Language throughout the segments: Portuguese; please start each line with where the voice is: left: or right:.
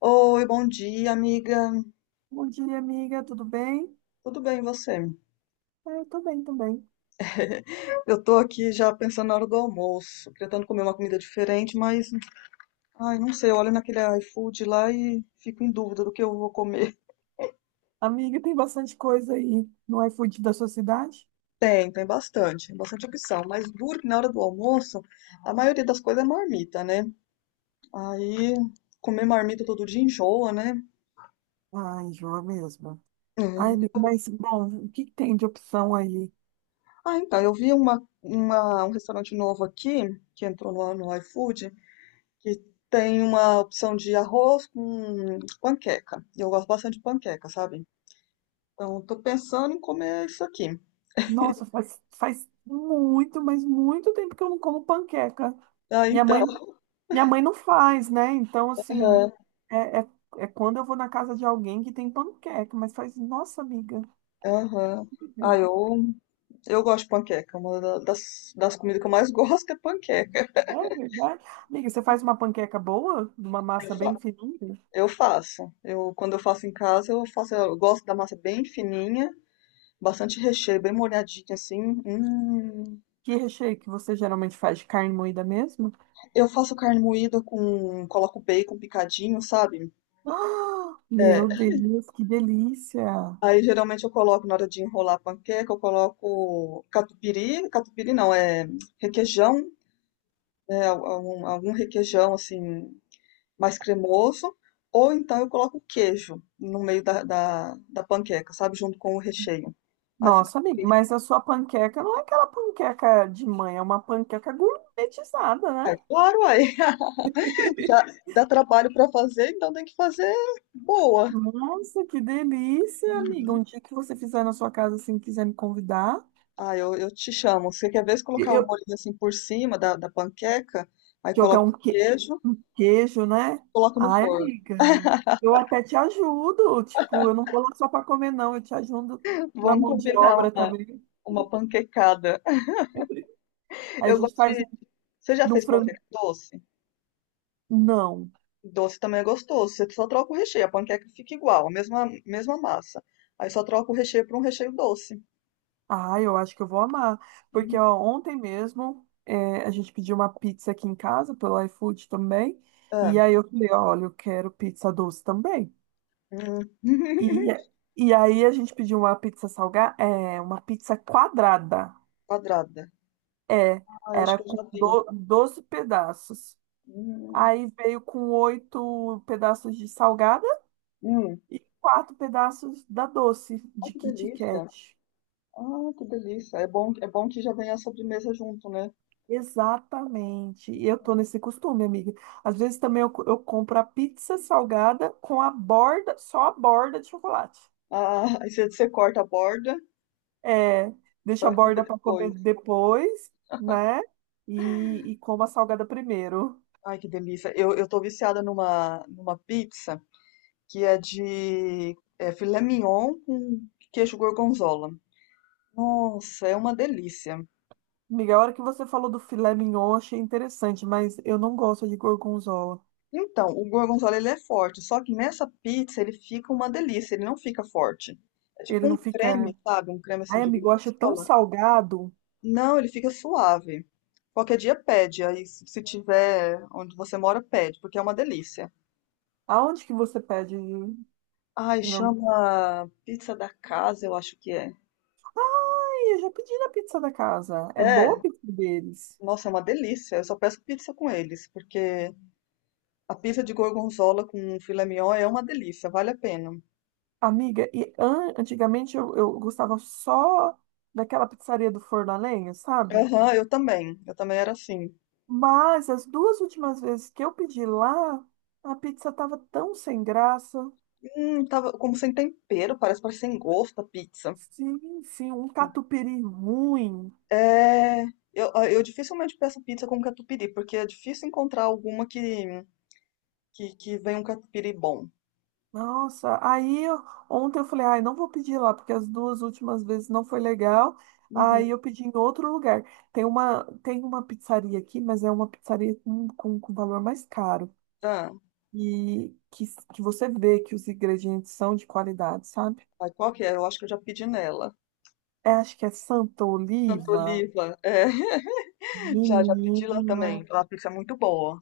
left: Oi, bom dia, amiga.
right: Bom dia, amiga, tudo bem?
left: Tudo bem, e você?
right: É, eu tô bem também.
left: Eu tô aqui já pensando na hora do almoço, tentando comer uma comida diferente, mas, ai, não sei, eu olho naquele iFood lá e fico em dúvida do que eu vou comer.
right: Amiga, tem bastante coisa aí no iFood da sua cidade?
left: Tem bastante, bastante opção, mas duro que na hora do almoço, a maioria das coisas é marmita, né? Aí, comer marmita todo dia enjoa, né?
right: Ai, enjoa mesmo. Ai, amiga,
left: É.
right: mas, bom, o que que tem de opção aí?
left: Ah, então, eu vi um restaurante novo aqui, que entrou no iFood, que tem uma opção de arroz com panqueca. E eu gosto bastante de panqueca, sabe? Então, eu tô pensando em comer isso aqui.
right: Nossa, faz muito, mas muito tempo que eu não como panqueca.
left: Ah,
right: Minha mãe,
left: então.
right: minha mãe não faz, né? Então, assim,
left: Aham,
right: é, é, é quando eu vou na casa de alguém que tem panqueca, mas faz, nossa, amiga,
left: aham.
right: muito
left: Ah,
right: tempo.
left: eu gosto de panqueca. Uma das comidas que eu mais gosto é panqueca.
right: É verdade? Amiga, você faz uma panqueca boa? Uma
left: Eu
right: massa bem
left: fa-
right: fininha?
left: eu faço. Eu, quando eu faço em casa, eu faço. Eu gosto da massa bem fininha, bastante recheio, bem molhadinha assim. Hum.
right: Que recheio que você geralmente faz de carne moída mesmo?
left: Eu faço carne moída com. Coloco bacon picadinho, sabe?
right: Ah,
left: É,
right: meu Deus, que delícia!
left: aí geralmente eu coloco na hora de enrolar a panqueca, eu coloco catupiry, catupiry não, é requeijão, né, algum requeijão assim mais cremoso, ou então eu coloco queijo no meio da panqueca, sabe, junto com o recheio. Aí fica
right: Nossa, amiga,
left: triste.
right: mas a sua panqueca não é aquela panqueca de mãe, é uma panqueca gourmetizada,
left: Ai,
right: né?
left: claro, aí já dá trabalho para fazer, então tem que fazer boa.
right: Nossa, que delícia, amiga. Um dia que você fizer na sua casa, assim, quiser me convidar,
left: Ah, eu te chamo. Você quer ver se colocar o
right: eu
left: molho assim por cima da panqueca, aí
right: jogar
left: coloca o queijo,
right: um queijo, né?
left: coloca no
right: Ai,
left: forno.
right: amiga, eu até te ajudo. Tipo, eu não vou lá só para comer, não. Eu te ajudo na
left: Vamos
right: mão de
left: combinar
right: obra
left: uma,
right: também.
left: uma panquecada.
right: Aí a
left: Eu
right: gente
left: gosto
right: faz
left: de. Você já fez
right: frango.
left: panqueca doce?
right: Não.
left: Doce também é gostoso. Você só troca o recheio. A panqueca fica igual, a mesma, mesma massa. Aí só troca o recheio por um recheio doce.
right: Ah, eu acho que eu vou amar. Porque
left: Hum,
right: ó, ontem mesmo a gente pediu uma pizza aqui em casa pelo iFood também.
left: é,
right: E aí eu falei, olha, eu quero pizza doce também.
left: hum.
right: E, eh, e aí a gente pediu uma pizza salgada, é, uma pizza quadrada.
left: Quadrada.
right: É,
left: Ah, eu acho
right: era
left: que eu
right: com
left: já vi.
right: 12 pedaços.
left: Hum,
right: Aí veio com oito pedaços de salgada
left: hum.
right: e quatro pedaços da doce,
left: Ah,
right: de
left: que
right: Kit
left: delícia.
right: Kat.
left: Ah, que delícia. É bom que já vem a sobremesa junto, né?
right: Exatamente. E eu tô nesse costume, amiga. Às vezes também eu compro a pizza salgada com a borda, só a borda de chocolate.
left: Ah, aí você corta a borda
right: É, deixa a
left: para comer
right: borda para
left: depois.
right: comer depois, né? E como a salgada primeiro.
left: Ai, que delícia. Eu tô viciada numa pizza. Que é de filé mignon com queijo gorgonzola. Nossa, é uma delícia.
right: Amiga, a hora que você falou do filé mignon, eu achei interessante, mas eu não gosto de gorgonzola.
left: Então, o gorgonzola ele é forte, só que nessa pizza ele fica uma delícia, ele não fica forte. É
right: Ele
left: tipo um
right: não fica,
left: creme,
right: né?
left: sabe? Um creme assim
right: Ai,
left: de
right: amigo, eu acho tão
left: gorgonzola.
right: salgado.
left: Não, ele fica suave. Qualquer dia pede, aí se tiver onde você mora, pede, porque é uma delícia.
right: Aonde que você pede? Ai,
left: Ai, chama pizza da casa, eu acho que é.
right: eu já pedi na pizza da casa. É boa
left: É,
right: a pizza deles.
left: nossa, é uma delícia. Eu só peço pizza com eles, porque a pizza de gorgonzola com filé mignon é uma delícia, vale a pena.
right: Amiga, e antigamente eu gostava só daquela pizzaria do Forno a Lenha, sabe?
left: Aham, eu também. Eu também era assim.
right: Mas as duas últimas vezes que eu pedi lá, a pizza tava tão sem graça.
left: Tava como sem tempero, parece, parece sem gosto a pizza.
right: Sim, sim, um catupiry ruim.
left: É, eu dificilmente peço pizza com catupiry, porque é difícil encontrar alguma que venha um catupiry bom.
right: Nossa, ontem eu falei, ai, não vou pedir lá, porque as duas últimas vezes não foi legal.
left: Uhum.
right: Aí eu pedi em outro lugar. Tem uma pizzaria aqui, mas é uma pizzaria com valor mais caro.
left: Ah,
right: E que você vê que os ingredientes são de qualidade, sabe?
left: aí qual que é? Eu acho que eu já pedi nela.
right: É, acho que é Santa
left: Santa
right: Oliva.
left: Oliva, é. Já pedi lá
right: Menina,
left: também. Lá a pizza é muito boa.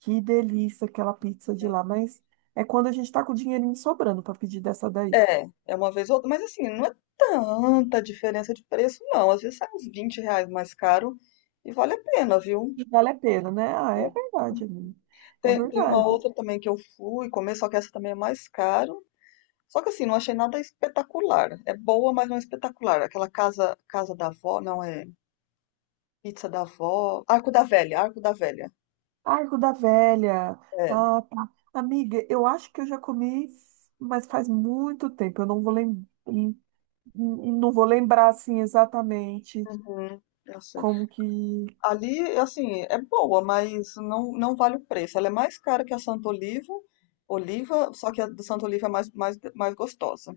right: que delícia aquela pizza de lá, mas é quando a gente tá com o dinheirinho sobrando para pedir dessa daí.
left: É uma vez ou outra, mas assim, não é tanta diferença de preço, não. Às vezes sai uns R$ 20 mais caro e vale a pena, viu?
right: E vale a pena, né? Ah, é verdade, amiga. É
left: Tem uma
right: verdade.
left: outra também que eu fui comer, só que essa também é mais caro. Só que assim, não achei nada espetacular. É boa, mas não é espetacular. Aquela casa, casa da avó, não é pizza da avó. Arco da Velha, Arco da Velha.
right: Arco da Velha.
left: É.
right: Ah, tá. Amiga, eu acho que eu já comi, mas faz muito tempo. Eu não vou lembrar, assim exatamente
left: Uhum, eu sei.
right: como que.
left: Ali, assim, é boa, mas não, não vale o preço. Ela é mais cara que a Santa Oliva, Oliva, só que a do Santa Oliva é mais, mais, mais gostosa.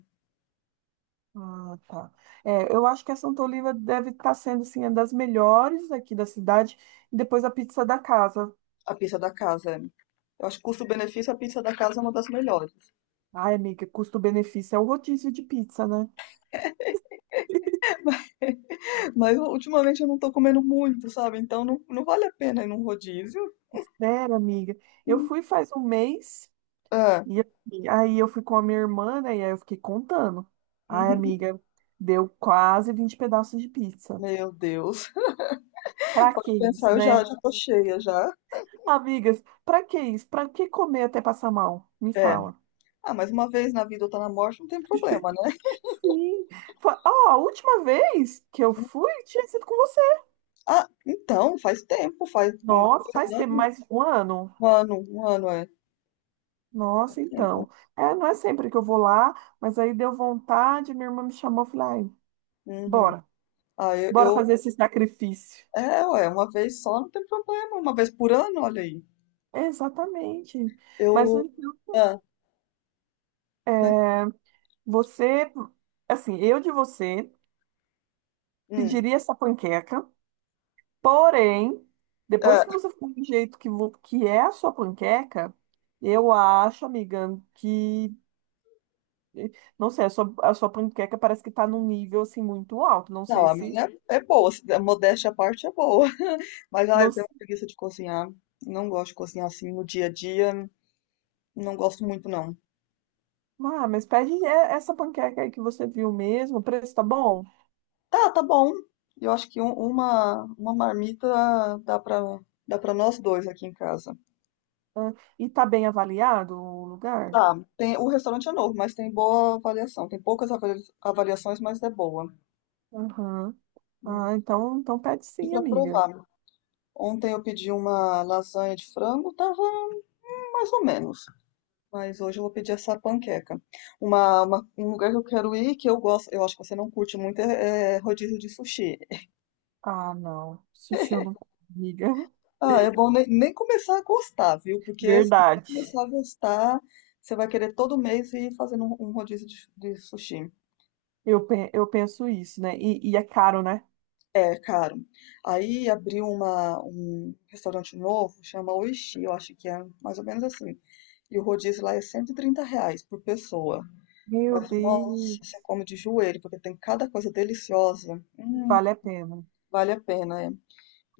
right: Ah, tá. É, eu acho que essa Antoliva deve estar sendo, assim, uma das melhores aqui da cidade. E depois a pizza da casa.
left: A pizza da casa. É. Eu acho que custo-benefício, a pizza da casa é uma das melhores.
right: Ai, amiga, custo-benefício é o rodízio de pizza, né?
left: Mas mas ultimamente eu não tô comendo muito, sabe? Então não, não vale a pena ir num rodízio.
right: Sério, amiga. Eu fui faz um mês
left: Ah,
right: e assim, aí eu fui com a minha irmã, né? E aí eu fiquei contando. Ai, amiga, deu quase 20 pedaços de pizza.
left: meu Deus.
right: Pra que
left: Pode
right: isso,
left: pensar, eu já,
right: né?
left: já tô cheia já.
right: Amigas, pra que isso? Pra que comer até passar mal? Me
left: É.
right: fala.
left: Ah, mas uma vez na vida ou tá na morte, não tem problema, né?
right: Sim. Ó, a última vez que eu fui tinha sido com.
left: Ah, então, faz tempo, faz um,
right: Nossa,
left: dois
right: faz tempo,
left: anos,
right: mais um ano.
left: um ano, é, faz
right: Nossa,
left: tempo.
right: então. É, não é sempre que eu vou lá, mas aí deu vontade, minha irmã me chamou, eu falei, ai,
left: Uhum.
right: bora,
left: Ah,
right: bora fazer esse sacrifício.
left: é, ué, uma vez só não tem problema, uma vez por ano, olha aí.
right: Exatamente. Mas
left: Eu,
right: então,
left: ah, não-
right: é, você, assim, eu de você
left: hum,
right: pediria essa panqueca, porém, depois que
left: ah,
right: você ficou do jeito que é a sua panqueca, eu acho, amiga, que, eh, não sei, a sua panqueca parece que tá num nível, assim, muito alto. Não
left: não,
right: sei
left: a
right: se.
left: minha é boa, a modéstia à parte é boa, mas, eu tenho preguiça de cozinhar, não gosto de cozinhar assim no dia a dia, não gosto muito, não.
right: Ah, mas pede essa panqueca aí que você viu mesmo. O preço tá bom?
left: Tá, tá bom, eu acho que uma marmita dá pra nós dois aqui em casa.
right: Ah. E tá bem avaliado o lugar?
left: Tá, tem, o restaurante é novo, mas tem boa avaliação. Tem poucas avaliações, mas é boa.
right: Aham.
left: Hum.
right: Ah, então pede
left: E
right: sim,
left: para
right: amiga.
left: provar, ontem eu pedi uma lasanha de frango, tava mais ou menos. Mas hoje eu vou pedir essa panqueca. Um lugar que eu quero ir, que eu gosto, eu acho que você não curte muito, é rodízio de sushi.
right: Ah, não. Sushi eu não como, amiga.
left: Ah, é bom nem, nem começar a gostar, viu? Porque se você
right: Verdade.
left: começar a gostar, você vai querer todo mês ir fazendo um rodízio de sushi.
right: Eu penso isso, né? E é caro, né?
left: É caro. Aí abriu um restaurante novo, chama Oishi, eu acho que é mais ou menos assim. E o rodízio lá é R$ 130 por pessoa.
right: Meu
left: Mas, nossa, você
right: Deus,
left: come de joelho, porque tem cada coisa deliciosa.
right: vale a pena.
left: Vale a pena, é.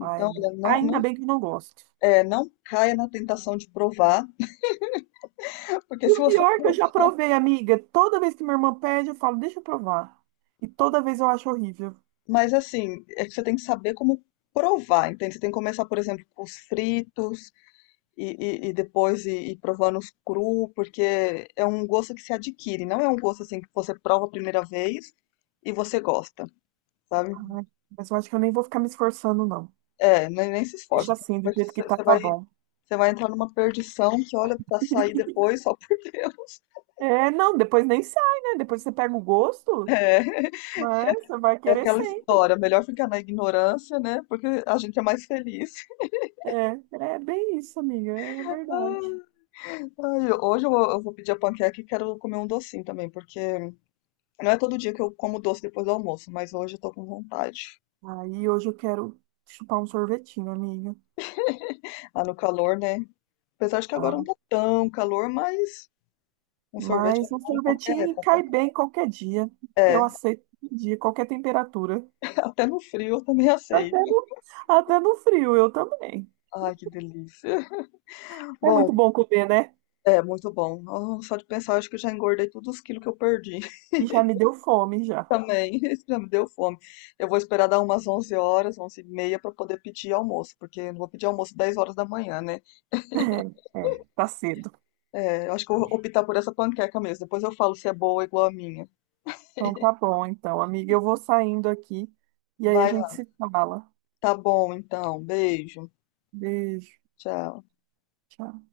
right: Ai, amiga.
left: olha, não,
right: Ainda
left: não,
right: bem que eu não gosto.
left: não caia na tentação de provar, porque
right: E
left: se
right: o
left: você.
right: pior é que eu
left: For-
right: já provei, amiga. Toda vez que minha irmã pede, eu falo, deixa eu provar. E toda vez eu acho horrível.
left: Mas, assim, é que você tem que saber como provar, entende? Você tem que começar, por exemplo, com os fritos, e, e depois ir provando os cru, porque é um gosto que se adquire, não é um gosto assim que você prova a primeira vez e você gosta, sabe?
right: Ai, mas eu acho que eu nem vou ficar me esforçando, não.
left: É, nem, nem se
right: Deixa
left: esforça,
right: assim, do
left: porque
right: jeito que
left: você
right: tá,
left: você
right: tá
left: vai,
right: bom.
left: você vai entrar numa perdição que, olha, pra sair depois, só por Deus.
right: É, não, depois nem sai, né? Depois você pega o gosto,
left: É,
right: mas você vai querer
left: aquela
right: sempre.
left: história, melhor ficar na ignorância, né? Porque a gente é mais feliz.
right: É, é bem isso, amiga, é
left: Ah,
right: verdade.
left: Ai, hoje eu vou pedir a panqueca e quero comer um docinho também, porque não é todo dia que eu como doce depois do almoço, mas hoje eu tô com vontade.
right: Aí hoje eu quero chupar um sorvetinho, amiga,
left: Ah, no calor, né? Apesar de que agora
right: tá?
left: não tá tão calor, mas um sorvete é
right: Mas um
left: bom em qualquer
right: sorvetinho cai
left: época.
right: bem qualquer dia.
left: É,
right: Eu aceito qualquer dia, qualquer temperatura.
left: até no frio eu também
right: Até
left: aceito.
right: no, até no frio, eu também.
left: Ai, que delícia.
right: É
left: Bom,
right: muito bom comer, né?
left: é muito bom. Ah, só de pensar, acho que eu já engordei todos os quilos que eu perdi
right: E já me deu fome, já.
left: também. Isso já me deu fome. Eu vou esperar dar umas 11h, 11h30, para poder pedir almoço, porque eu não vou pedir almoço 10h da manhã, né?
right: É, tá cedo.
left: É, eu acho que eu vou optar por essa panqueca mesmo. Depois eu falo se é boa ou igual a minha.
right: Então tá bom, então, amiga, eu vou saindo aqui e aí a
left: Vai
right: gente
left: lá.
right: se fala.
left: Tá bom, então. Beijo.
right: Beijo.
left: Tchau.
right: Tchau.